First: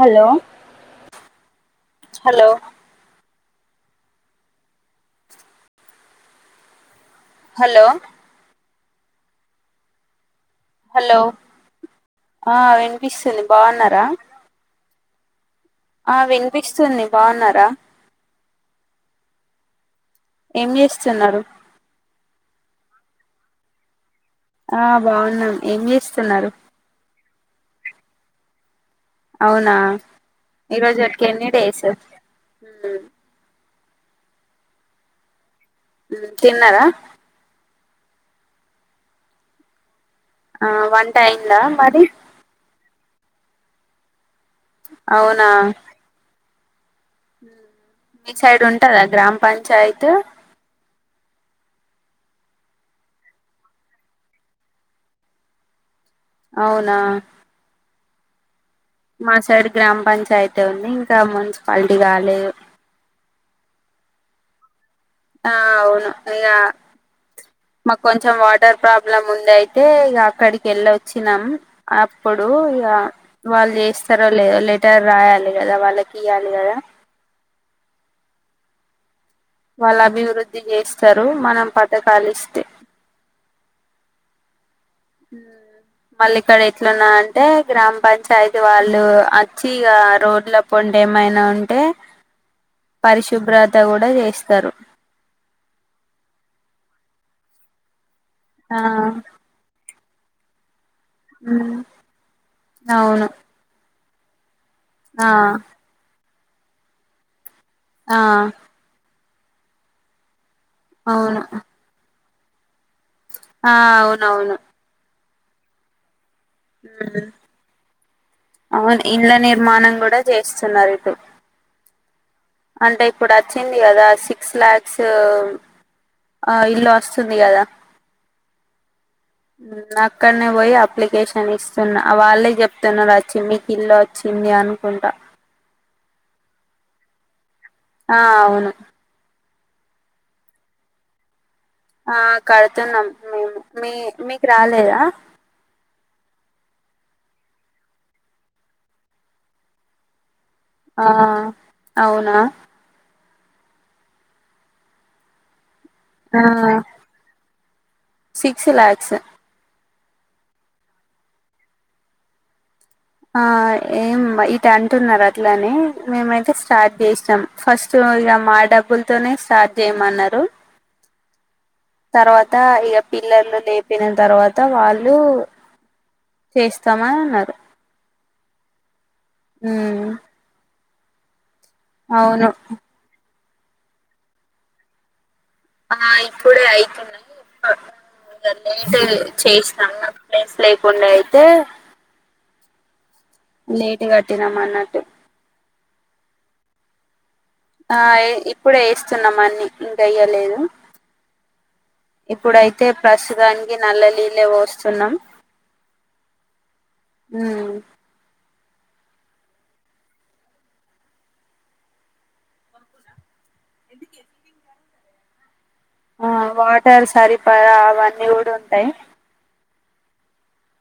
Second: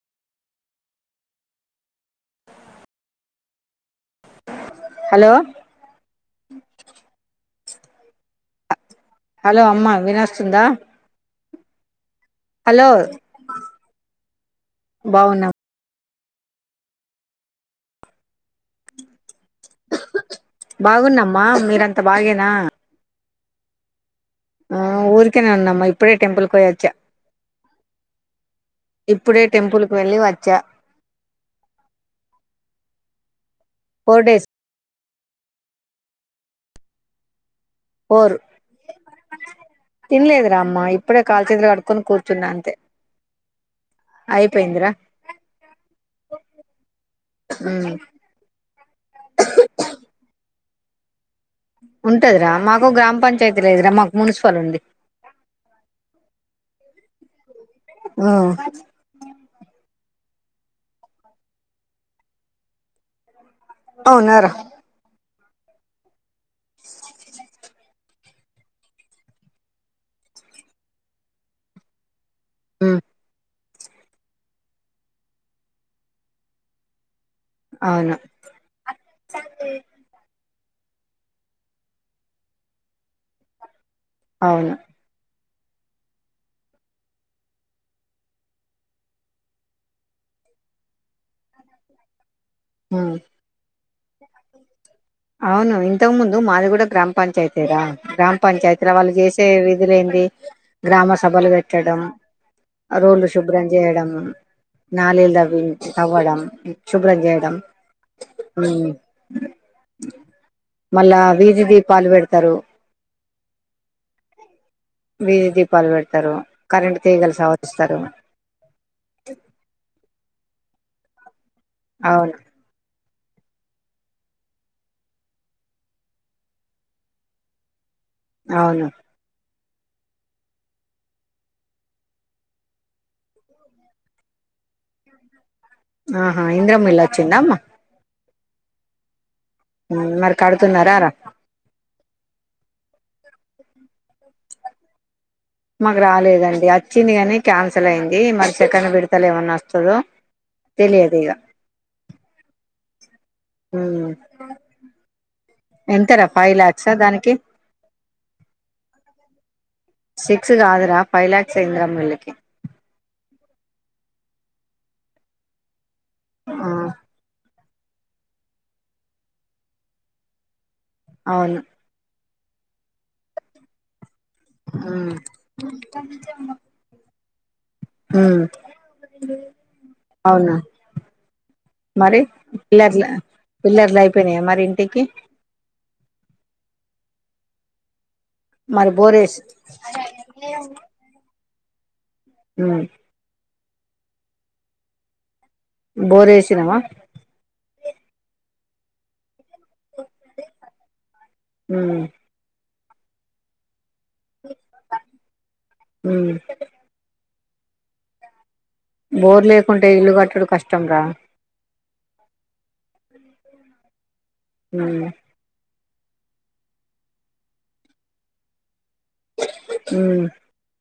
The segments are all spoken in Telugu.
Hollow hello hello hello hello అమ్మా వినాస్ స్తుందా హలో ఆ వినిపిస్తుంది బాగున్నారా బావున్నా ఆ వినిపిస్తుంది బాగున్నారా ఏం చేస్తున్నారు బాగున్నమ్మా మీరంతా బాగేనా ఆ ఊరికనే బాగున్నాం ఏం ఉన్నామ్మా ఇప్పుడే టెంపుల్ చేస్తున్నారు కోయచ్చ అవునా టెంపుల్ కి వెళ్ళి వచ్చా ఈరోజటికి ఎన్ని డేస్ హ్మ్ ఫోర్ డేస్ మ్మ్ తిన్నారా పోరు తిన్లేదు ఆ రామ్మా వంట ఇప్పుడే అయిందా కాల్చేతులు కడుక్కొని మరి కూర్చున్నా అంతే అయిపోయిందిరా అవునా ఉమ్ హ్మ్ మీ సైడ్ ఉంటదా గ్రామ్ పంచాయిత్ ఉంటదిరా మాకు గ్రామ పంచాయతీ లేదురా మాకు మున్సిపల్ ఉంది అవునా హ్మ్ అయితే ఉంది ఇంకా మున్సిపాలిటీ కాలేదు టవున్నారు ఆ అవును ఇగ మాకు కొంచెం వాటర్ ప్రాబ్లమ్ ఉంది అయితే ఇగ అక్కడికేల్లొచ్చినం. ప్పుడు ఇగ ఉమ్ వాళ్ళు జేస్తారో లేదో లెటర్ రాయాలి గద వాళ్ళకీయాలి గద అవును వాళ్ళ అభివృద్ధ్ ది జేస్తరు మనం పథకాలిస్తే అవును హ్మ్ పళ్ళీకాడ ఎట్లున్నాదంటే గ్రామ్ పంచాయతీ వాళ్ళు అచ్చి ఈగ రోడ్ల పోండే ఏమైనా ఉంటే హ్మ్ పరిశుభ్రత కూడా చేస్తారు అవును ఇంతకు ముందు మాది గూడ గ్రామ్ పంచయతేర గ్రాం ఆ పంచాయతీల వాళ్ చేసే విధులే దె గ్రామ సభలు ఉమ్ పెట్టడం అవును రోళ్లు శుభ్రం చేయడం హమ్ ఆ నాలేళ్దవి తవ్వడం శుభ్రం చేయడం ఆ హ్మ్ మళ్ళా అవును విధి దీపాలు పేడితే తరు ఆ అవునవును విధి దీపాలు పెడతారు కరెంట్ హ్మ్ తీగలు సవరిస్తారు అవును ఇళ్ల నిర్మాణం కూడ చేస్తున్నారు ఇటు అవును అంటే ఇప్పుడు అచ్చింది కదా సిక్స్ లాక్స్ ఇల్లు ఒస్తుంది గదా అవును ఊమ్ అక్కడనే వొయి అప్లికేషన్ ఇస్తున్నా వాళ్ళే జెప్తున్నారు వచ్చి మీకు ఇల్ల్లో ఒచ్చింది అనుకుంటా ఆహా ఇంద్రమలచ్చింద అమ్మా ఆ అవును ఉ మరి కడుతున్నారా రా ఆ కడుతున్నాం మేము మీ మీకు రాలేదా మాకు రాలేదండి అచ్చింది గనీ క్యాన్సల్ అయింది మరి సెకను విడతల ఏమన్నా అస్తదో ఆ అవునా ఊమ్ ఎంతర ఆ ఫై లాక్సా దానికి సిక్స్ ల్యాక్స్ సిక్స్ గాదురా ఫైవ్ ల్యాక్ ఇందిరమ్మ ఇల్లుకి ఆ ఏం ఇటు అంటున్నారు అట్లనే మేమైతే ఆ స్టార్ట్ జేస్నమ్ ఫస్ట్ ఇక మా డబ్బుల తోనే స్టార్ట్ జేయమన్నారు అవును తర్వాత ఇగ పిల్లర్లు లేపినం తర్వాత వాళ్ళు ఉమ్ చేస్తామని అన్నారు హ ఉమ్ అవునా మరి అవును ఇలట్ల పిల్లర్లు అయిపోయినయా మరి ఇంటికి ఆ ఇప్పుడే అయితునయ్ ఒక మరి లేట్ బోరేసి చేస్తాం ప్లేస్ లేకుండే అయితే ఉ నేట్ కట్టినామన్నట్టు బోర్ ఏసినవా ఆ ఇప్పుడే ఏస్తున్నాం అన్ని ఇంకెయ్యలేదు ఉమ్ ఇప్పుడయి టే ప్రసుతానికి నల్ల నీళ్ళ ఒస్తున్నాం ఉమ్ ఊ బోర్ లేకుంటే ఇల్లు కట్టడం కష్టం రా ఊ ఆ వాటర్ సరిపడ అవన్నీ గూడ ఉంటయ్ ఊ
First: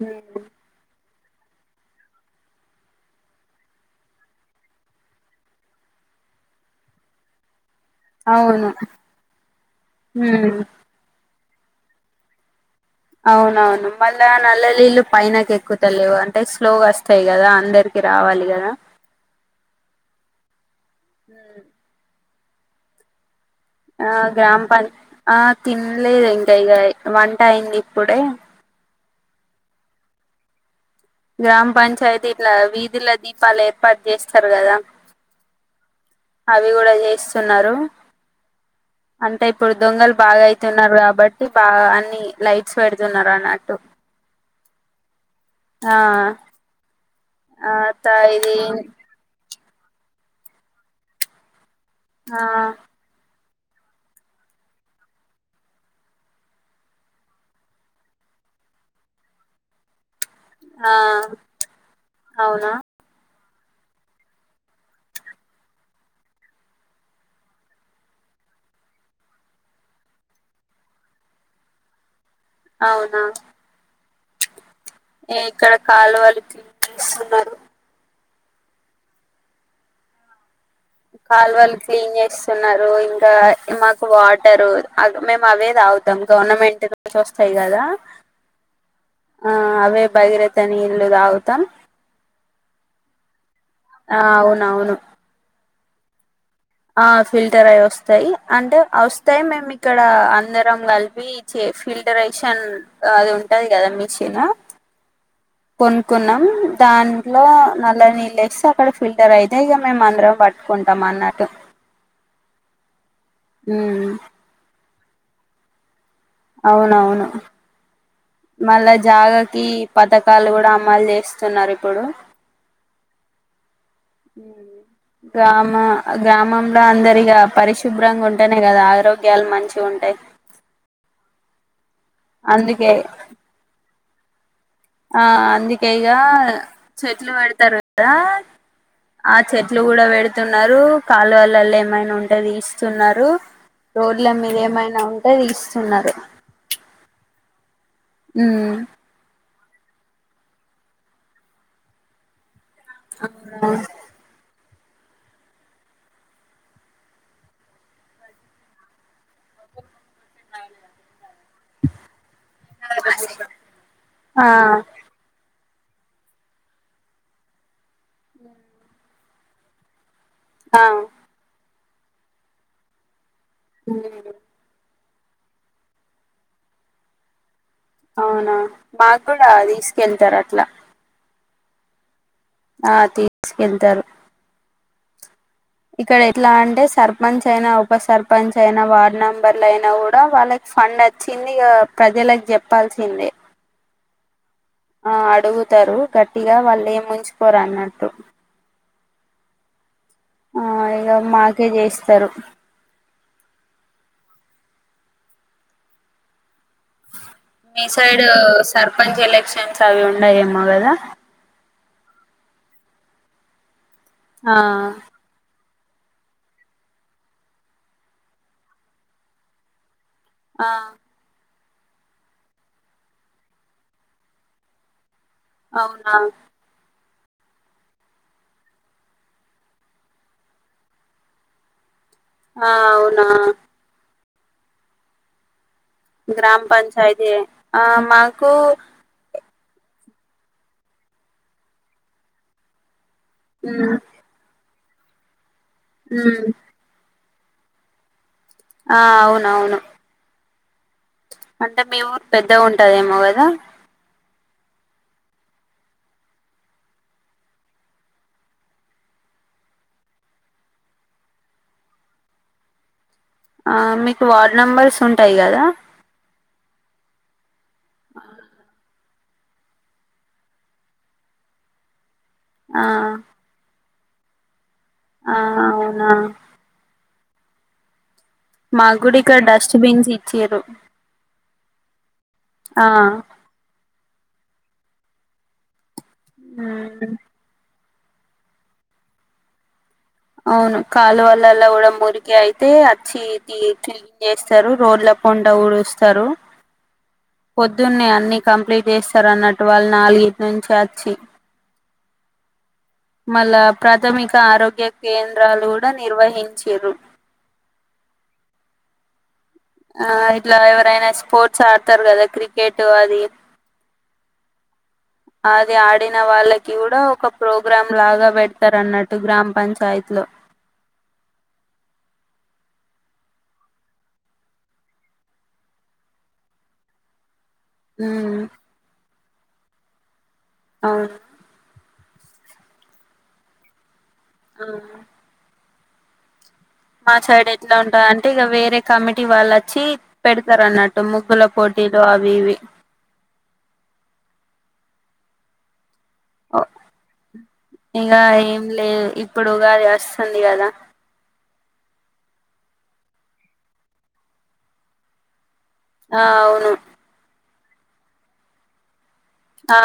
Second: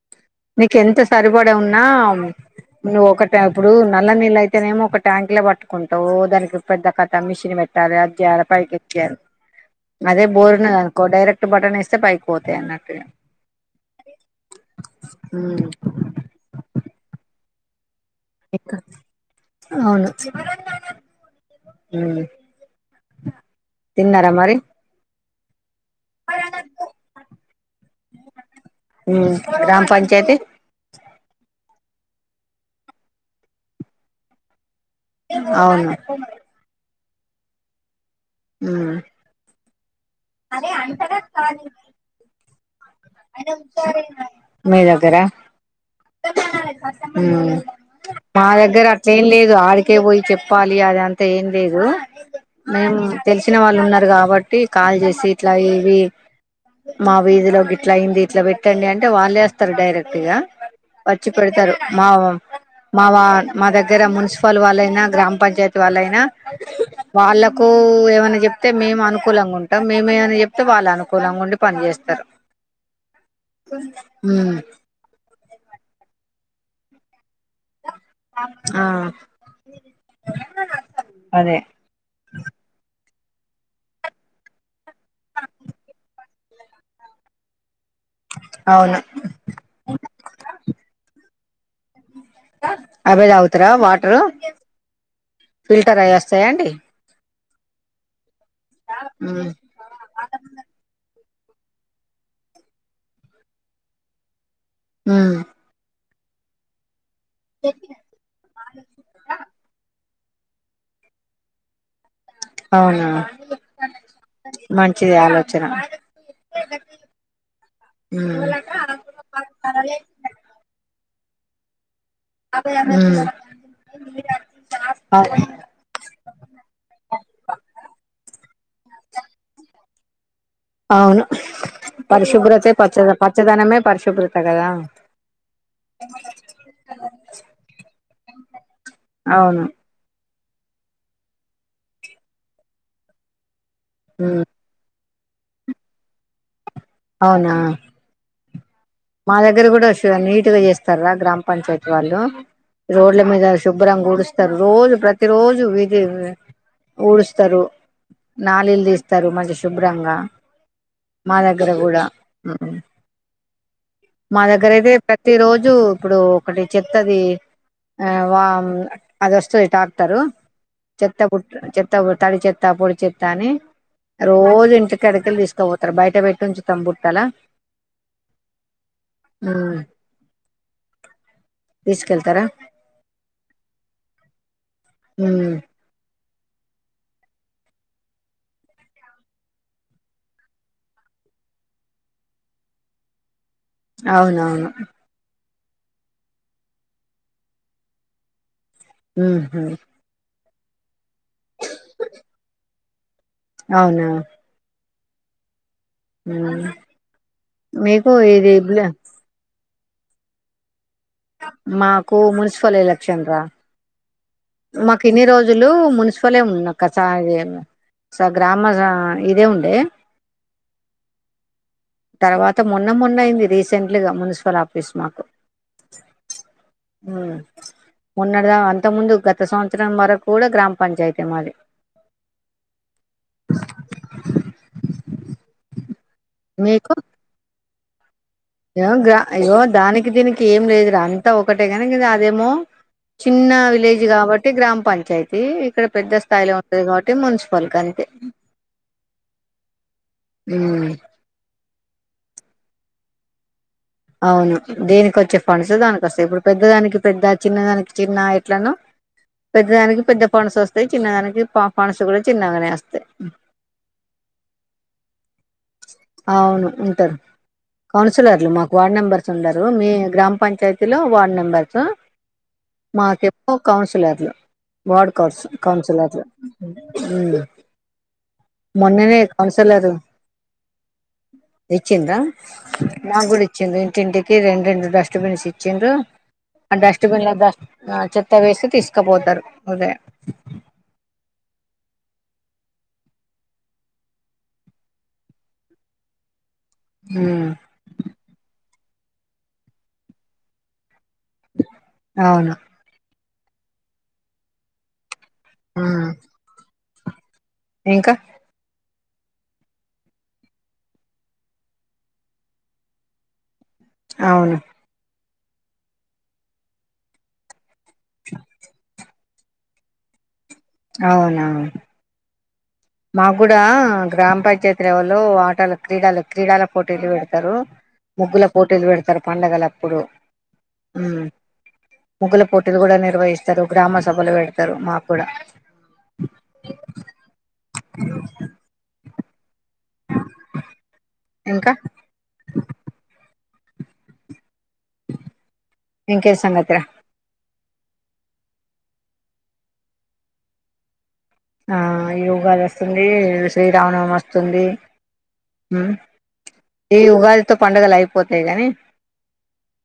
హ సరిపడి ఉన్నా నువ్వు ఒకట ఇప్పుడు నల్ల నీళ్ళ అయితేనేమో ఒక ట్యాంక్ లో వట్టుకుంటవు దానికి పెద్ద కథ మిషన్ వెట్ టదా అవును జారపైకి ఎక్కారు అదే ఉమ్ బోర్డు న కో డెరెక్ట్ ట్ బటన్ ఏస్తే పైకి పోతాయి అన్న అవున ఆ నుమ్మల్నే నల్లలిల్లు పైనకి ఉమ్ ఎక్కుతలేవు అంటే స్లోగొస్తాయ్ గదా అందరు కి రావాలి కదా ఇంకా అవును మ్మ్ [inaudible] ఆ మరి గ్రామ పం ఆ తినలేదు ఇంకా ఇగ వంట అయింది ఇప్పుడే మ్మ్ గ్రామ పంచాయతి గ్రామ పంచాయతీ ఇట్లా వీధుల దీపాలు ఏర్పాటు చేస్తారు కదా అవును ఇస్తున్నారు మ్మ్ పడు దొంగలు బాగా అయితున్నారు కాబట్టి బాగా అన్ని లైఫ్ చ్ పెడుతున్నారన్నట్టు మీ దగ్గర మ్మ్ ఆ త మా ఇది దగ్గర అట్లేం లేదు ఆడికే పోయి చెప్పాలి అదంతా ఏం లేదు ఆ మ్మ్ తెలుసు తినవాళ్ళు ఉన్నారు కాబట్టి కాల్ చేసి ఇట్లా ఏవి మా వీధిలో ఇట్లయింది ఇట్లా పెట్టండంటే వాళ్లే వస్తరు డైరె టిగా ఆ వచ్చి పెడతారు మావం అవునా మా వా మా దగ్గర మున్సిపల్ వాళ్ళైనా గ్రామ పంచాయతీ వాళ్ళైనా వాళ్ళకు ఏమైనా చెప్తే మేము అనుకూలంగా ఉంటాం మేమేమనా చెప్తే వాళ్ళు అనుకూలంగా ఉండి పనిచేస్తరు అవునా ఉ ఏ ఇక్కడ కాలువలు [inaudible] ఇస్తున్నారు ఆ అదే కాలువలు క్లీన్ చేస్తున్నారు ఇన్ దా ఇ మాకు వాటరు అగ్ మేము అవే తాగుతాం గవర్నమెంట్ నుంచి వస్తాయి కదా అవును ఆ అవే బగిర తని ఇల్లుదా తం అవే గా త్ర వాటర్ అవునవును ఫిల్టర్య చేయండి ఆ ఫిల్టర్ అయి వస్తయి అంటే వస్తాయి ఉమ్ మేము ఇక్కడ అందరం కలిపి ఫిల్టరేషన్ అది ఉంటది కదా మిషిను హ్మ్ అనుకున్నాం దాన్ లో నల్ నీల్ అక్కడ ఫిల్టర్ అయితే ఇగ మేం మందరం పట్టుకుంటాం అన్నట్టు అవునా హ్మ్ మంచి ఆలోచన అవునవును ఉమ్ మళ్ళా జాగకి పథకాలు కూడ అమ్మాలు జె ఇస్తున్నారు ఇప్పుడు హ్మ్ గ్రామ గ్రామంలో అందరిగా పరిశుభ్రంగా ఉం అంటనే కదా ఆరోగ్యాలు మంచి ఉంటాయి అవును పరిశుభ్రతే ప అందుకే పచ్చదనమే పరిశుభ్రత కదా ఆ అందుకేగా చెట్లు పెడతారు కదా ఆ అవును చెట్లు గుడ వేడ తున్నారు కాళ్లువళ్ళలో ఏమైన ఉంటే థీస్తున్నారు రోడ్ల మీద ఏమైనా తో తీస్తున్నరు అవునా హ్మ్మ్ మా దగ్గర కూడ వస్ నీట్గా చేస్తారా గ్రామ పంచాయతీ వాళ్ళు రోడ్ల మీద శుభ్రంగ వూడుస్తారు రోజు ప్రతి రోజు విధి ఊడుస్తరు నళీళ్లు తీస్తారు మంచి శుభ్రంగ మా దగ్గర గుడ మా ఆ దగ్గర అయితే ప్రతి రోజు రోజు ఇప్పుడు ఒకటి చెత్తది అది వస్తది టాక్టరు ఆ చెత్త బుట్ చెత్త తడి చెత్త పొడి చెత్త త్తని ఉమ్ రోజు ఇంటి కడకలు తీసుకపోతారు బయట పెట్టి ఉంచుతాం బుట్టాలా అవునా మాకు కూడా తీసుకెళ్తారు అట్లా తీసుకెళ్తారా ఆ తీసుకెళ్తారు ఉ ఇక్కడ ఎట్లా అంటే సర్పంచ్ అయినా ఉప సర్పంచ్ అయినా వార్డ్ మెంబర్లు అయినా కూడా వాళ్ళకి ఫండ్ వచ్చింది ఇగ ప్రజలకు చెప్పాల్సిందే అవునవును తారు గట్టిగా వాళ్ళేం ఉంచుకోరు అన్నట్టు అ హ ఆ ఇగ మాకే చేస్తరు అవునా ఉ మీ సైడ్ సర్పంచ్ ఎలక్షన్ అవి ఉండయేమో గదా మాకు మున్సిపల్ ఎలక్షన్ రా ఆ మాకు ఇన్ని రోజులు లు మున్సిపల్ ఉన్నా గ్రామ ఇదే ఉండే ఆ తర్వాత మొన్న మొన్న అయింది రీసెంట్ గా మున్సిపల్ ఆఫీసు మాకు అవునా ఉ మొన్న గా అంత ముందు గ గత సంవత్సరం వరకు కూడా గ్రామ పంచాయతీ మాది ఆ అవునా గ్రామ పంచాయితీ ఏ ఆ మా ఏ గ అయ్యో దానికి దీనికి ఏం లేదురా అంతా ఒకటే కానీ అదేమో చిన్న మ్మ్ విలేజ్ కాబట్టి గ్రామ పంచాయితీ ఇక్కడ పెద్ద మ్మ్ స్థాయిలో ఉంటుది కాబట్టి మున్సి ఫల్ కు అంతే ఆ అవును అవును ఉమ్ అంటే మీ ఊరు పెద్ద ఉంటదేమో కదా అవును దీనికి వచ్చే ఫండ్స్ దానికొస్తాయి ఇప్పుడు పెద్దదానికి పెద్ద చిన్నదానికి చిన్న ఎట్లనో పెద్ద దానికి పెద్ద ఫండ్స్ వస్తాయి చిన్నదానికి ప ఫండ్స్ కూడా చిన్నగానే వస్తాయి ఆ మీకు వార్డ్ నెంబర్స్ ఉంటాయి గదా అవును ఉంటరు కౌన్సిలర్లు మాక్ వార్డ్ మెంబర్స్ ఉండరు మీ గ్రామ పంచాయతీ లో వార్డ్ మెంబర్స్ ఆ మాకెప్పు కౌన్స్ లదు వార్డు ఆ కౌన్స్ అవునా కౌన్సిలర్ హుమ్ మగుడ మొన్ననే ఇక్కడ డిస్టెన్స్ ఇచిన్లు నిచ్చింద ఆ ఇంటింటికి రెండు రెండు డస్ట్బిన్స్ ఇచ్చిరు మ్మ్ డస్ట్బిన్ లను ఆ చెత్త వేసి తీసుకుపోతారు అదే పల్లెల్లో కూడా మురికి అయితే వచ్చి క్లీని చేస్తారు రోడ్ల పోంటా ఊడుస్తారు ఉమ్. పొద్దున్నే అన్ని కంప్లీట్ చేస్తారు అన్నట్టు వాళ్ళు నాలుగిటి నుంచి వచ్చి అవును మల్ల ప్రాథమిక ఆరోగ్య కేంద్రాలు ఆ కూడా నిర్వహించారు ఇంకా ఆ ఇట్లా ఎవరైనా స్పోర్ట్స్ ఆడతారు కదా క్రికెట్ అది అవును అది ఆడిన వాళ్ళకి కూడా ఒక ప్రోగ ప్రగ్రామ్ లాగా పెడతారు అన్నట్టు గ్రామ పంచాయత్ లో అవునవును మాకు కూడా గ్రామ పంచాయతీ లెవెల్లో ఆటల క్రీడలు క్రీడల పోటీలు పెడతారు తారు ఉమ్ ముగ్గుల పోటీలు పెడతారు పండుగలప్పుడు అవు ముగ్గుల పోటీలు కూడా నిర్వహిస్తారు గ్రామ సభలు ఆ పెడతారు మా కూడా మా సైడ్ ఎట్ల అన్ టా అంటే ఇగ వేరే కా కమిటీ వల్ల చీ పెడతారు అన్నట్టు ముగ్గుల ఇంకా పోటీలు అవి ఇవి ఇంకేం సంగతులు ఇగ ఏం లేదు ఇప్పుడు ఉగాది వస్తుంది కదా ఆ ఈ ఉగాది వస్తుంది శ్రీరామానవం వస్తుంది హ్మ్ ఆ అవును ఇ ఉగాది తో పండుగలు అయిపోతాయి గానీ ఆ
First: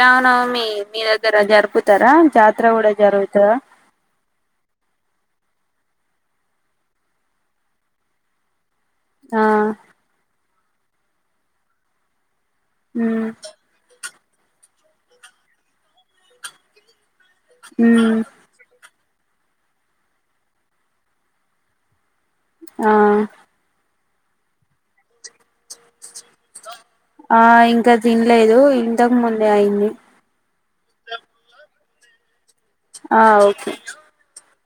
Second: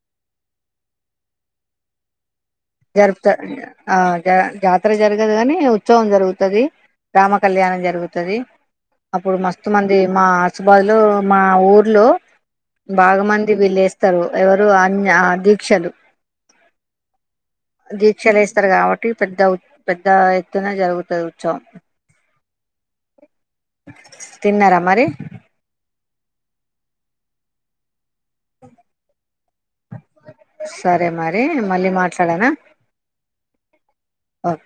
రామనవమి మీ దగ్గర జరుపుతరా జా జరుపుత ఆ జ జాతర జరగదు గని ఉచ్చవం జరుగుతది రామ కళ్యాణం జరుగుతది అప్పుడు ఆ మస్తు మంది మా పచ్చ బాదులు మా ఊర్లో ఉమ్ బాగమంది విలేజ్ స్థారూ ఎవరు అన్ దీక్షలు ఉమ్ దీక్షలేస్తరు కాబట్టి పెద్ద పెద్ద ఎత్తున జరుగుతది ఉచ్చవం ఆ తిన్నరా మరి ఆ ఇంక థిన్లేదు ఇంతకు ముందే అయింది సరే మరి మళ్ళీ మాట్లాడనా ఆ ఒకే ఒక్